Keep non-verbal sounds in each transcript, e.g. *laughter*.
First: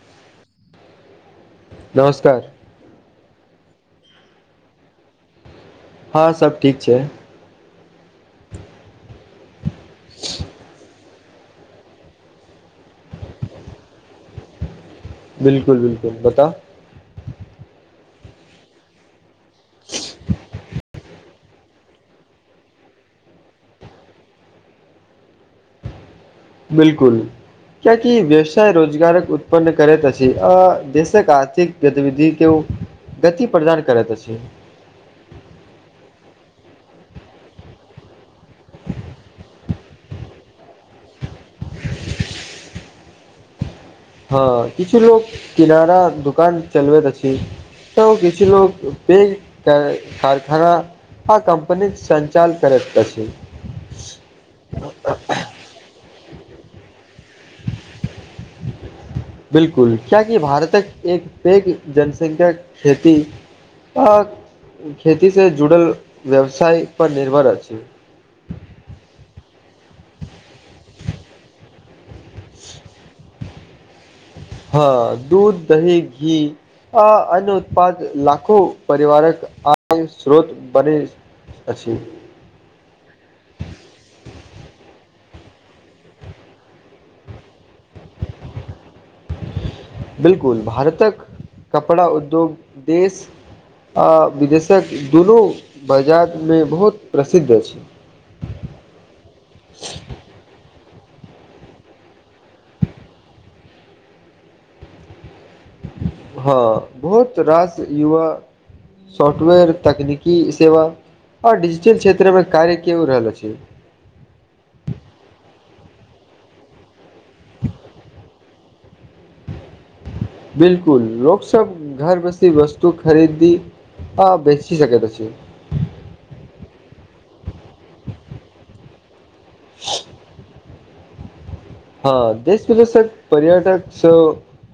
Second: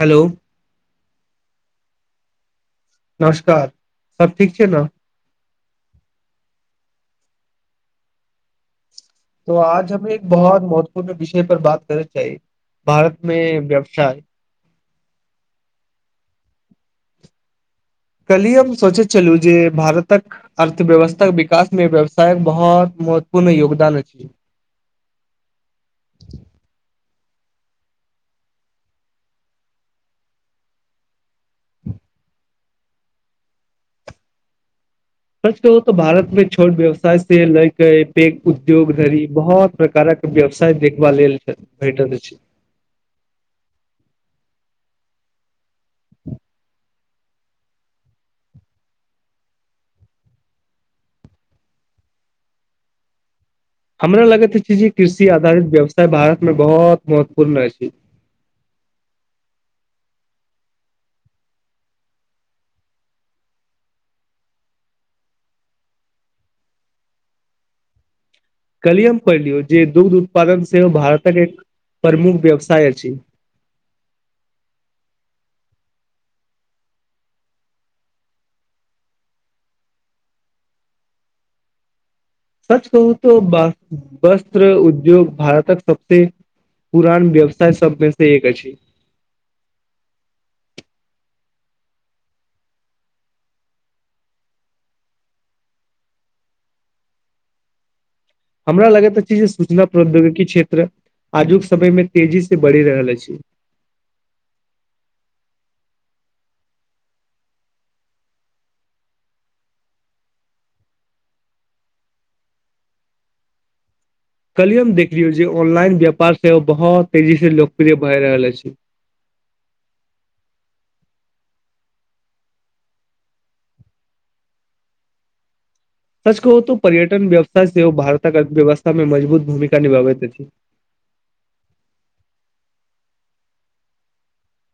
Hello नमस्कार नमस्कार सब ठीक छै न हँ सब ठीक छै। त आज हमे एक बौहत महत्वपूर्ण विषय पर बात कर चाही भारत मे व्यवसाय। बिल्कुल- बिलकुल बताउ। कल्हि हम सोचैत छलहुँ जे भारतक। अर्थव्यवस्था के विकास मे व्यवसायक बहुत महत्वपूर्ण योगदान अछि। बिलकुल। क्याकी व्यवसाय रोजगारक उत्पन्न करैत अछि, देशक आर्थिक गतिविधि के ओ गति प्रदान करैत अछि छै। सच कहू भारत में छोट व्यवसाय से लअके पेध उद्योग धरि बहुत प्रकारक।। व्यवसाय देखबा लेल भेटल छै। हँ किछु लोग किनारा दोकान चलबैत अछि। तऽ किछु लोग पे कारखाना। ह कंपनी के संचाल करैत अछि। हमरा लगैत छै जे कृषि आधारित व्यवसाय भारत में बहुत महत्वपूर्ण अछि। बिलकुल क्याकि भारतक एक पैघ जनसंख्या खेती। आ खेती से जुड़ल व्यवसाय पर निर्भर अछि। कलिय प लियौ जे दूग्ध उत्पादन सेहो भारतक एक प्रमुख व्यवसाय अछि। हँ दूध दही घी आ अन्न उत्पादाद लाखो परिवारक आ स्रोत बने अछी। सच कहू तऽ ब- वस्त्र उद्योग भारतक सबसे। पुरान व्यवसाय सबमे से एक अछि। बिलकुल भारतक कपड़ा उद्योग देश आ विदेशक दुनू बाजारमे बहुत प्रसिद्ध अछि। हमरा लगैत अछि जे सूचना प्रौद्योगिकी क्षेत्र आजुक समय मे तेजी से बढ़ि रहल अछि। हँ बहुत रास युवा सॉफ्टवेयर तकनीकी सेवा आ डिजिटल क्षेत्रमे कार्य कयो रहल अछि। कलियए हम देखलियौ जे ऑनलाइन व्यापार सेहो बहुत तेजी से लोकप्रिय भए रहल अछि। बिलकुल लोक सब घर बसी वस्तु खरीदी। *inaudible* सच कहू तो पर्यटन व्यवसथ से ओ भारतक अर्थव्यवस्था में मजबूत भूमिका निभाबेैत अछि। हँ देश विदेशक पर्यटक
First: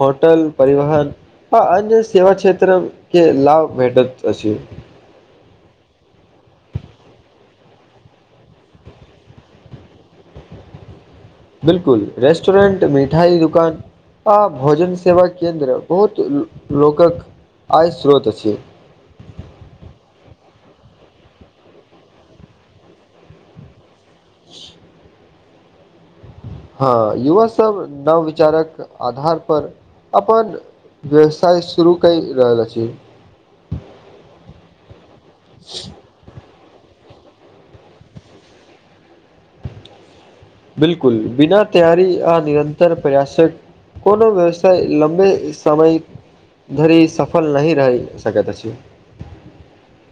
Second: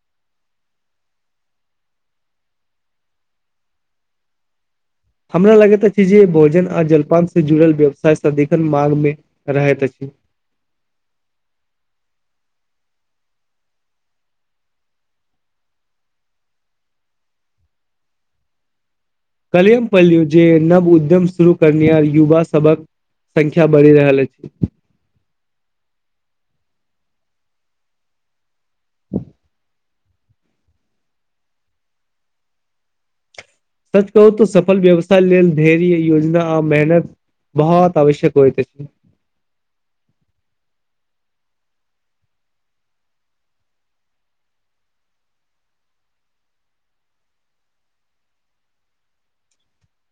होटल परिवहन। आ अन्य सेवा क्षेत्र के लाभ भेटत अछि। हमरा लगैत अछि जे भोजन आ जलपान से जुड़ल व्यवसाय सदिखन मांग मे रहैत अछि। बिलकुल रेस्टोरेंट मिठाई दुकान आ भोजन सेवा केन्द्र बहुत लोकक आय श्रोत अछि। कलियम पल्लू जे नव उद्यम शुरू करनिहार युवा सबहक संख्या बढ़ि रहल अछि। हँ युवा सब नवविचारक आधार पर अपन व्यवसाय शुरू करि रहल अछि। सच कहू तो सफल व्यवसाय लेल ढ़ेरी योजना आ मेहनत बहुत आवश्यक होइ अछि। बिलकुल बिना तैयरी आ निरन्तर प्रयासक कोनो व्यवसाय लम्बे समय धरी सफल नहि रहि सकत अछि।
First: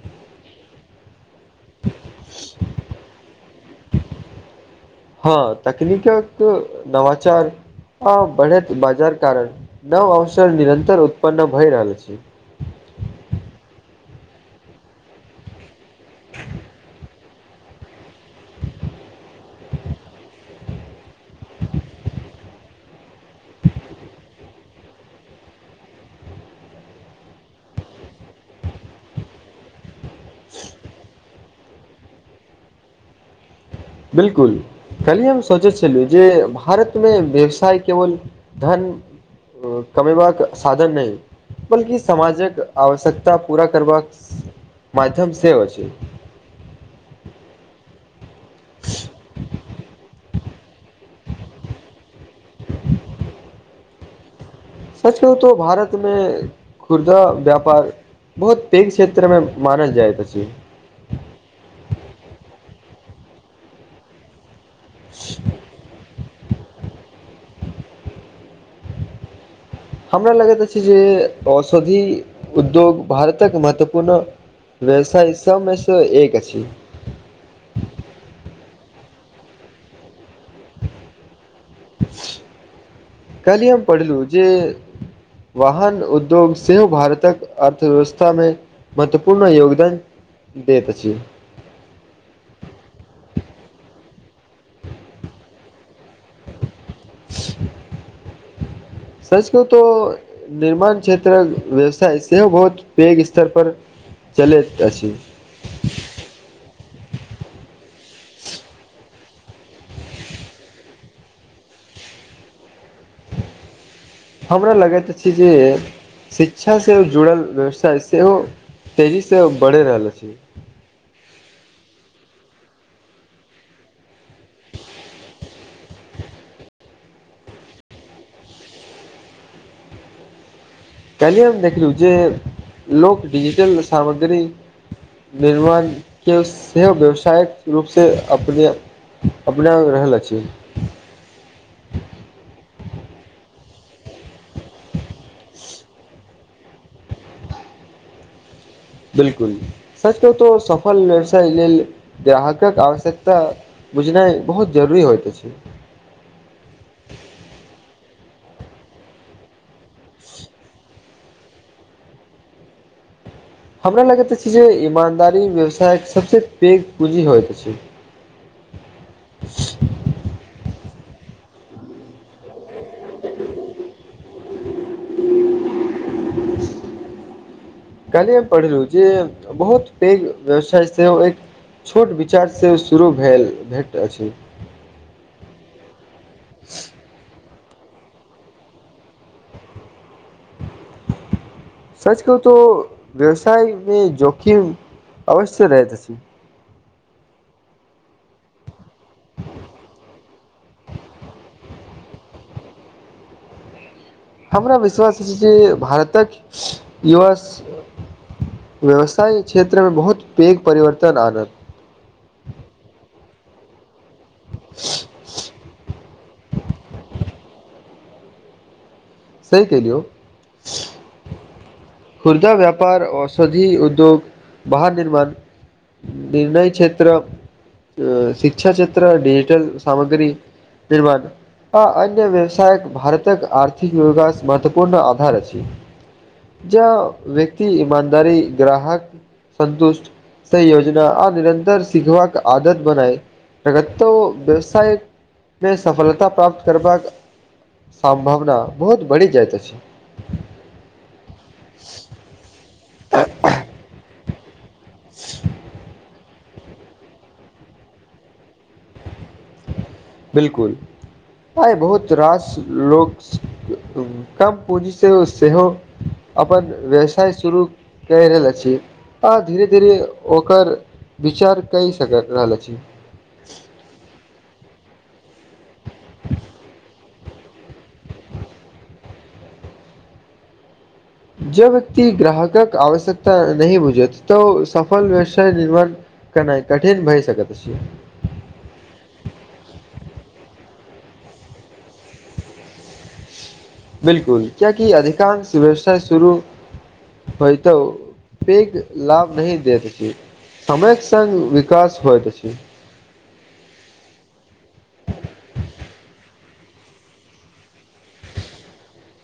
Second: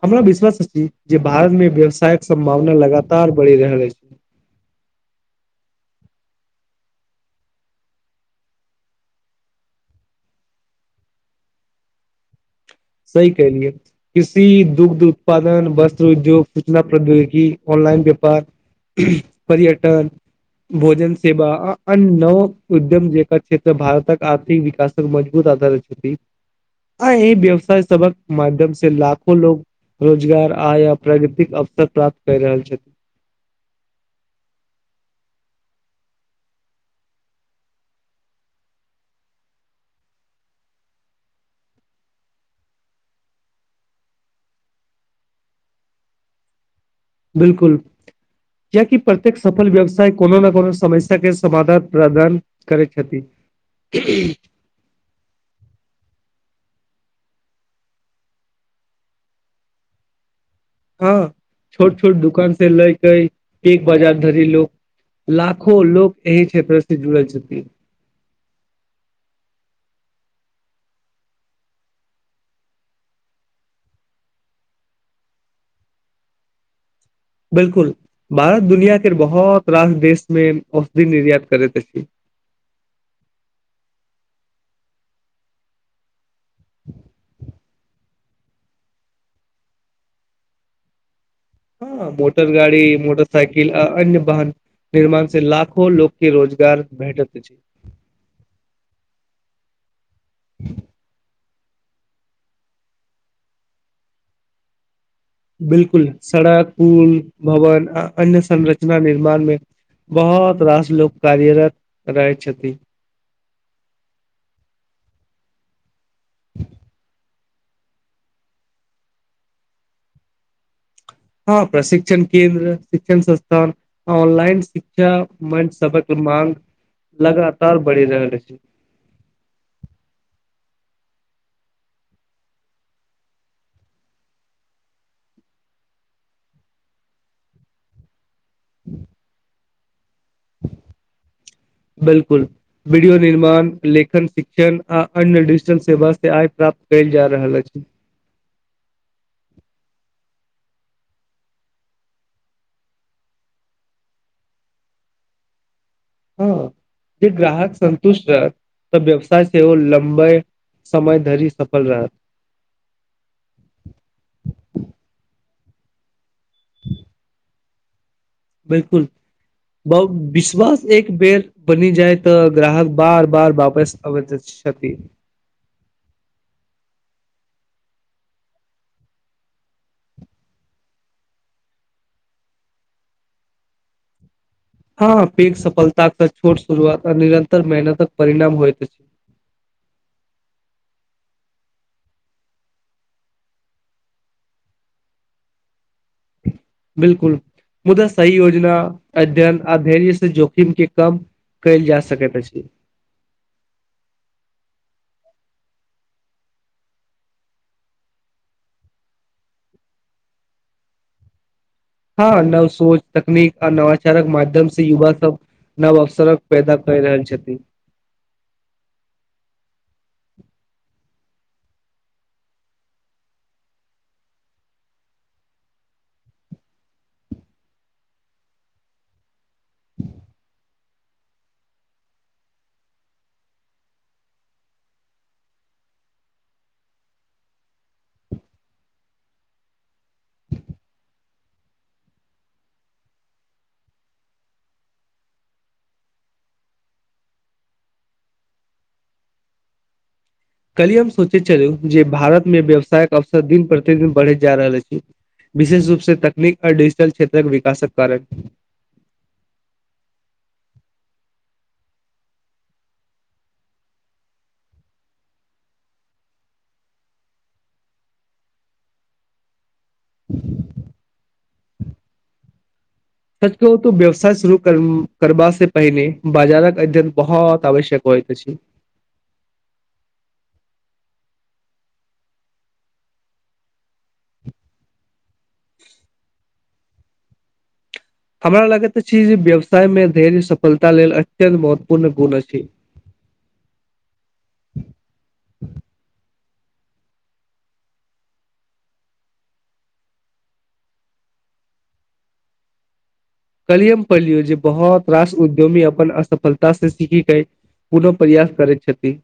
हमरा विश्वास अछि, जे भारत मे व्यवसायक सम्भावना लगातार बढ़ि रहल अछि। हँ तकनीकक नवाचार। आ बढ़ैत बाजार कारण नव अवसर निरंतर उत्पन्न भय रहल अछि। सही कलियए कृषि दुग्ध उत्पादन वस्त्र उद्योग सूचना प्रौद्योगिकी। ऑनलाइन व्यापार पर्यटन भोजन सेवा आ अन्य नव उद्यम जेकर क्षेत्र भारतक आर्थिक विकास मजबुत आधार अइ अव्य आ व्य *unintelligible* सबक माध्यम से लाखो लोग रोजगार आय प्राकृतिक अवसर प्राप्त कय रहल छथि। बिलकुल काइल हम सोचै छलहु जे भारतमे व्यवसाय केवल धन कमेबाक साधन नै बल्कि समाजक आवश्यकता पूरा करबाक माध्यम सेहो अछि। बिलकुल किया कि प्रत्येक सफल व्यवसाय कोनो न कोनो समय तखन समाधान प्रदान करैत हेथि सच कहु त भारतमे खुर्दा व्यापार बहुत पैघ क्षेत्र मे मानल जाइत अछि। हँ छोट छोट दुकान से लैके बिग बाजार धरी लोक लाखो लोक एहि क्षेत्रस जुड़ल छथि। हमरा लगैत अछि जे औषधि उद्योग भारतक महत्वपूर्ण, व्यवसाय सबमेस एक अछि। बिलकुल भारत दुनिया के बहुत रास देश मे औषधि निर्यात करैत हेती कल्हिये हम पढ़लहु जे, वाहन उद्योग सेहो भारतक अर्थव्यवस्थामे, महत्वपूर्ण योगदान दैत अछि। ह मोटर गाड़ी मोटर साइकिल आ अन्य बाहन निर्माण से लाखो लोक के रोजगार भेटैत अछि सच कहु तऽ निर्माण क्षेत्रक व्यवसाय सेहो पैघ स्तर पर चलैत अछि। बिलकुल सड़क पुल भवन आ अन्य संरचना निर्मानमे बहुत रास लोक कार्यरत रहैय छथि। हमरा लगैत अछि जे शिक्षा स जुड़ल व्यवसाय सेहो तेजी से बढ़ि रहल अछि। हँ प्रशिक्षण केन्द्र, शिक्षण संस्थान, ऑनलाइन शिक्षा मंच सबहक मांग लगातार बढ़ि रहल अछि। काल्हिये हम देखलू जे लोक डिजिटल सामग्री निर्माण के सेहो व्यावसायिक रूपसे *unintelligible* अपने अपना रहल अछि। बिलकुल वीडियो निर्माण लेखन शिक्षण आ अन्य डिजिटल सेवा से आय प्राप्त कयल जा रहल अछि। बिलकुल सच कहु तो सफल व्यवसाय लेल ग्राहकक आवश्यकता बुझनाइ बहुत जरुरी होइत अछि। हू हू जे ग्राहक संतुष्ट रहत तऽ व्यवसाय सेहो लमबैय समय धरि सफल रहत। हमरा लगैत अछि जे ईमानदारी व्यवसायके सबसँ पैघ पूॅजी होइत छै। बिलकुल ब-विश्वास एक बेर बनी जाए तऽ ग्राहक बार बार वापस अबैत छथि। काल्हि हम पढ़लहु जे बहुत पैघ व्यवसाय सेहो एक छोट विचार सेहो शुरू भेल भेट अछि, हँ पैघ सफलता के छोट शुरुआत निरंतर मेहनत परिणाम होइत अछि। सच कहू तो व्यवसायमे जोखिम अवश्य रहैत अछि। बिलकुल मुदा सही योजना अध्ययन आध्यस जोखिम के काम। कैल जा सकैत अछि। हमरा विश्वास अछि जे भारतक युवास। व्यवसाय क्षेत्रमे बहुत पेघ परिवर्तन आनल। ह नव सोच। तकनीक आ नवाचारक माध्यम से युवा सब नव अवसरक पैदा केय रहल छथिन। सही केहलियौ। खुर्जा व्यापार औषधि उद्योग बाहन निर्माण। निर्णय क्षेत्र अ शिक्षा क्षेत्र डिजिटल सामग्री। तइ दुआर। आ अन्य व्यवसायक भारतक आर्थिक विकास महत्वपूर्ण आधार अछि। ज व्यक्ति ईमानदारी ग्राहक सन्तुष्ट। स योजना आ निरन्तर सिखबाक आदत बनाइ। प्रगतो व्यवसायमे सफलता प्राप्त करबाक। सम्भावना बहुत बड़ी जाइत अछि। काइल्हे हम सोचै छलहुँ जे भारत में व्यवसायक अवसर दिन प्रतिदिन बढ़ेत जा रहल अछि। विशेष रूप से तकनीक आ डिजिटल क्षेत्रक विकासक कारण। बिल्कुल। आइ बहुत रास लोक हुनका पूँजीसँ सेहो। अपन व्यवसाय शुरू करेला छी आ धीरे-धीरे ओकर। विचार कै सकत रहल छी। सच कहु त व्यवसाय शुरू करबा से पहिने बाजारक अध्ययन बहोत आवश्यक होइत अछि। जबकि ग्राहकक आवश्यकता नहि बुझत तँ ओ सफल। निर्भर करनाइ कठिन भए सकत छै। हमरा लगैत छि जे व्यवसाय मे धैर्य सफलता लेल अत्यंत महत्वपूर्ण गुण अछि। बिलकुल किएकी अधिकांश व्यवसाय शुरू। होइ त उ पेघ लाभ नहिं दे सकैया। समयक संग विकास होइत अछि। कलिय पढ़लियो जे बहोत रास उद्योमी अपन असफलता से सीखिक आइ। पुनो प्रयास करै छथिन।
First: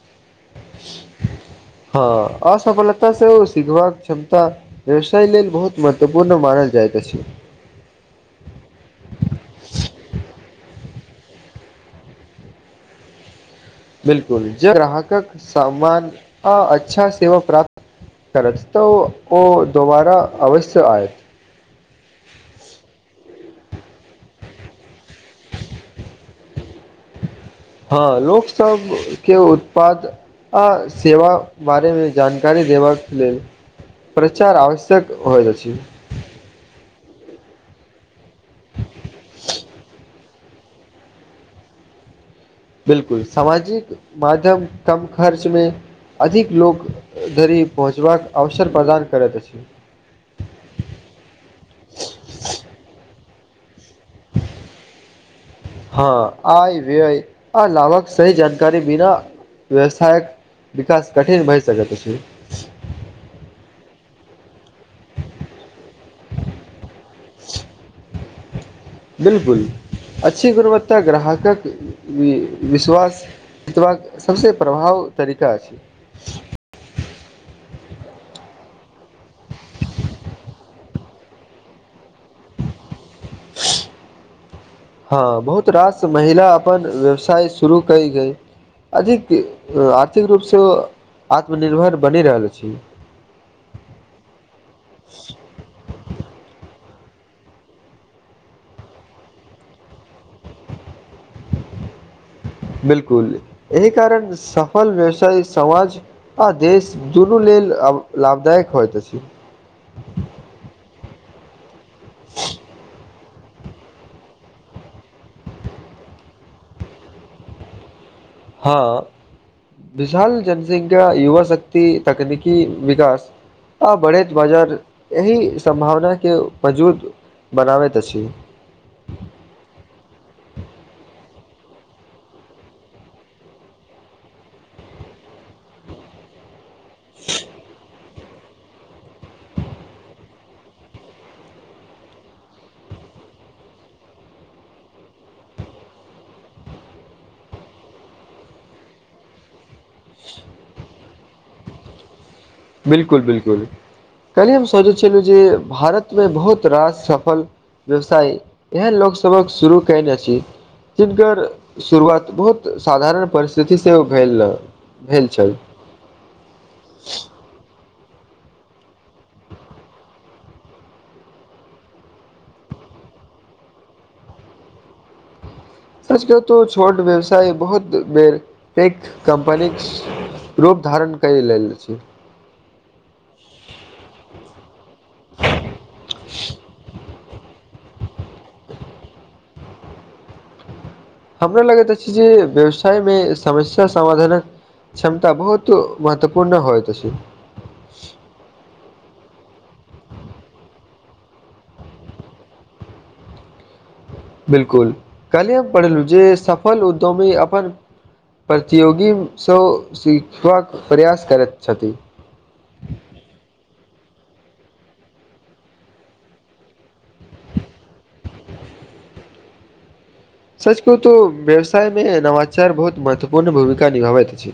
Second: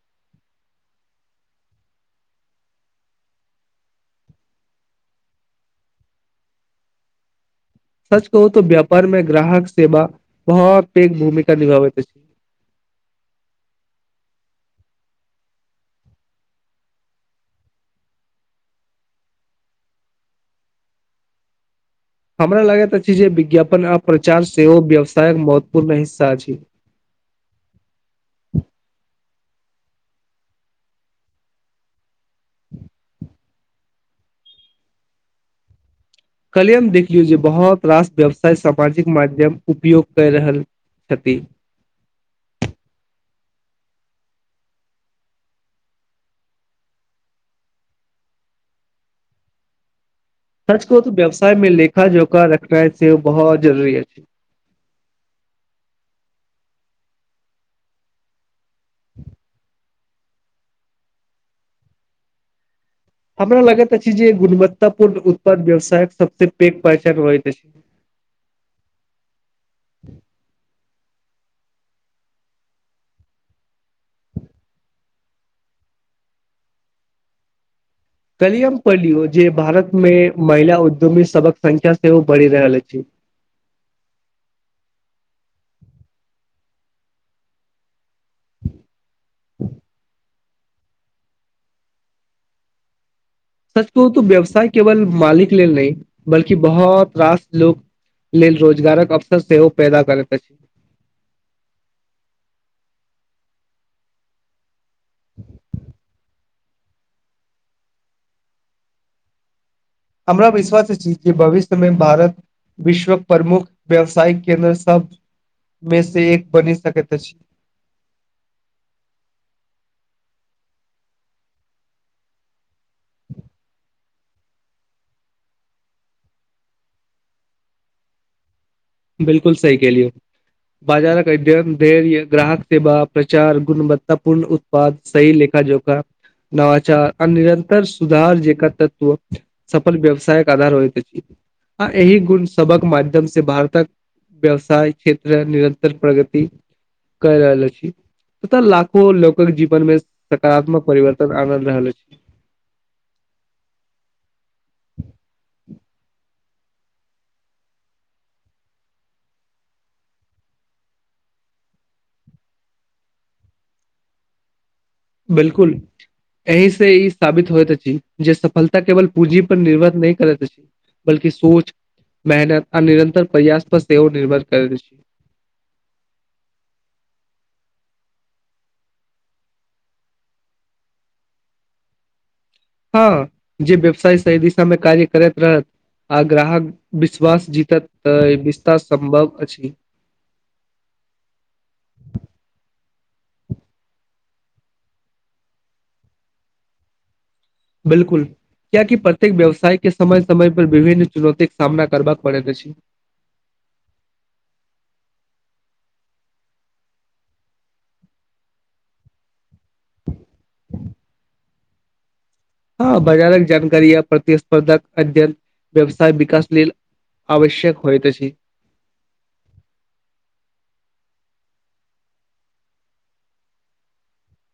हँ असफलता से ओ सिखबाक क्षमता। व्यवसाय लेल बहुत महत्वपूर्ण मानल जाइत अछि। सच कहु त व्यापार मे ग्राहक सेवा बहुत पेघ भूमिका निभाबैत अछि। बिलकुल ज ग्राहकक सामान आ अच्छा सेवा प्राप्त। करसतौ ओ दोबारा अवश्य आयत। हमरा लागैत अछि जे विज्ञापन आ प्रचार सेहो व्यवसायक महत्वपूर्ण हिस्सा अछि। हँ लोकसब के उत्पात। आ सेवा बारेमे जानकारी देबाक लेल। परचार आवश्यक हो जाइ छै। कलियम देखियौ जे बहोत रास व्यवसाय सामाजिक माध्यम उपयोग। कहि रहल छति। बिलकुल सामाजिक माध्यम कम खर्च मे। अधिक लोक धरि पहोचबाक अवसर प्रदान करैत अछि। सच कहु तऽ व्यवसाय मे लेखा जोखा रखनै सेहो बहुत जरूरी अछि। हँ आय व्यय आ लाभक सही जानकारी बिना व्यवसायक विकास कठिन भए सकैत अछि। हमरा लगैत अछि जे गुणवत्तापूर्ण उत्पाद व्यवसायक सबसं पैघ पहचान होइत अछि। बिलकुल, अच्छी गुणवत्ता ग्राहकक विश्वास जितबाक सबसँ प्रभावी तरीका छै। काल्हिये हम पढ़लहु जे भारत मे महिला उद्यमी सबक संख्या सेहो बढ़ि रहल अछि। हँ बहुत रास महिला अपन व्यवसाय शुरू कय अधिक आर्थिक रूपसँ ओ आत्मनिर्भर बनि रहल अछि। सच कहु त व्यवसाय केवल मालिक लेल नहि बल्कि बहुत रास लोक मिलि रोजगारक अवसर सेहो पैदा करैत अछि बिलकुल एहि कारण सफल व्यवसाय समाज आ देश दुनू लेल लाभदायक होयत अछि। हमरा विश्वास अछि जे भविष्य मे भारत विश्वक प्रमुख व्यावसाय केन्द्र सब मे से एक बनि सकैत अछि हँ विशाल जनसंख्या युवा शक्त तकनीकी विकास आ बढ़ैत बाजार एहि सम्भावनाके वजूद बनाबैत अछि बिलकुल सही कहलियै बाजारक अध्ययन, धैर्य, ग्राहक सेवा, प्रचार गुणवत्तपूर्ण उत्पाद, सही लेखा जोखा, नवाचार आ निरन्तर सुधार जेका तत्व सफल व्यवसायक आधार होइत अछि। एहि गुण सबक माध्यम से भारतक व्यवसाय, क्षेत्र, निरंतर प्रगति कय रहल अछि। तथा लाखो लोकक जीवन मे सकारात्मक परिवर्तन आनि रहल अछि। बिलकुल बिलकुल, काल्हि हम सोचै छलहुँ जे भारतमे बहुत रास सफल व्यवसाय एहन लोकसभक शुरू कयल अछि जिनकर शुरुआत बहुत साधारण परिस्थितिसं भेल रहए बिलकुल एहि से ई साबित होइत अछि जे सफलता केवल पूंजी पर निर्भर नहि करैत अछि बल्कि सोच, मेहनत आ निरन्तर प्रयास पर सेहो निर्भर करैत अछि। सच कहु त छोट व्यवसाय बहुत बेर पैघ कम्पनी रूप धारण कय लेल अछि। हँ, जे व्यवसाय सही दिशा मे कार्य करैत रहत आ ग्राहकक विश्वास जीतत तऽ विस्तार सम्भव अछि हमरा लगैत अछि जे व्यवसाय मे समस्या समाधानक क्षमता बहुत महत्वपूर्ण होइत अछि बिलकुल कियाकि प्रत्येक व्यवसाय के समय समय पर विभिन्न चुनौती के सामना करबाक पड़ैत अछि। बिलकुल, काल्हि हम पढ़लहु जे सफल उद्यमी अपन प्रतियोगीसँ सिखबाक प्रयास करैत छथि हँ बाजारक जानकारी आ प्रतिस्पर्धाक अध्ययन व्यवसाय विकास लेल आवश्यक होइत अछि। सच कहू तऽ व्यवसायमे नवाचार बहुत महत्वपूर्ण भूमिका निभाबैत अछि।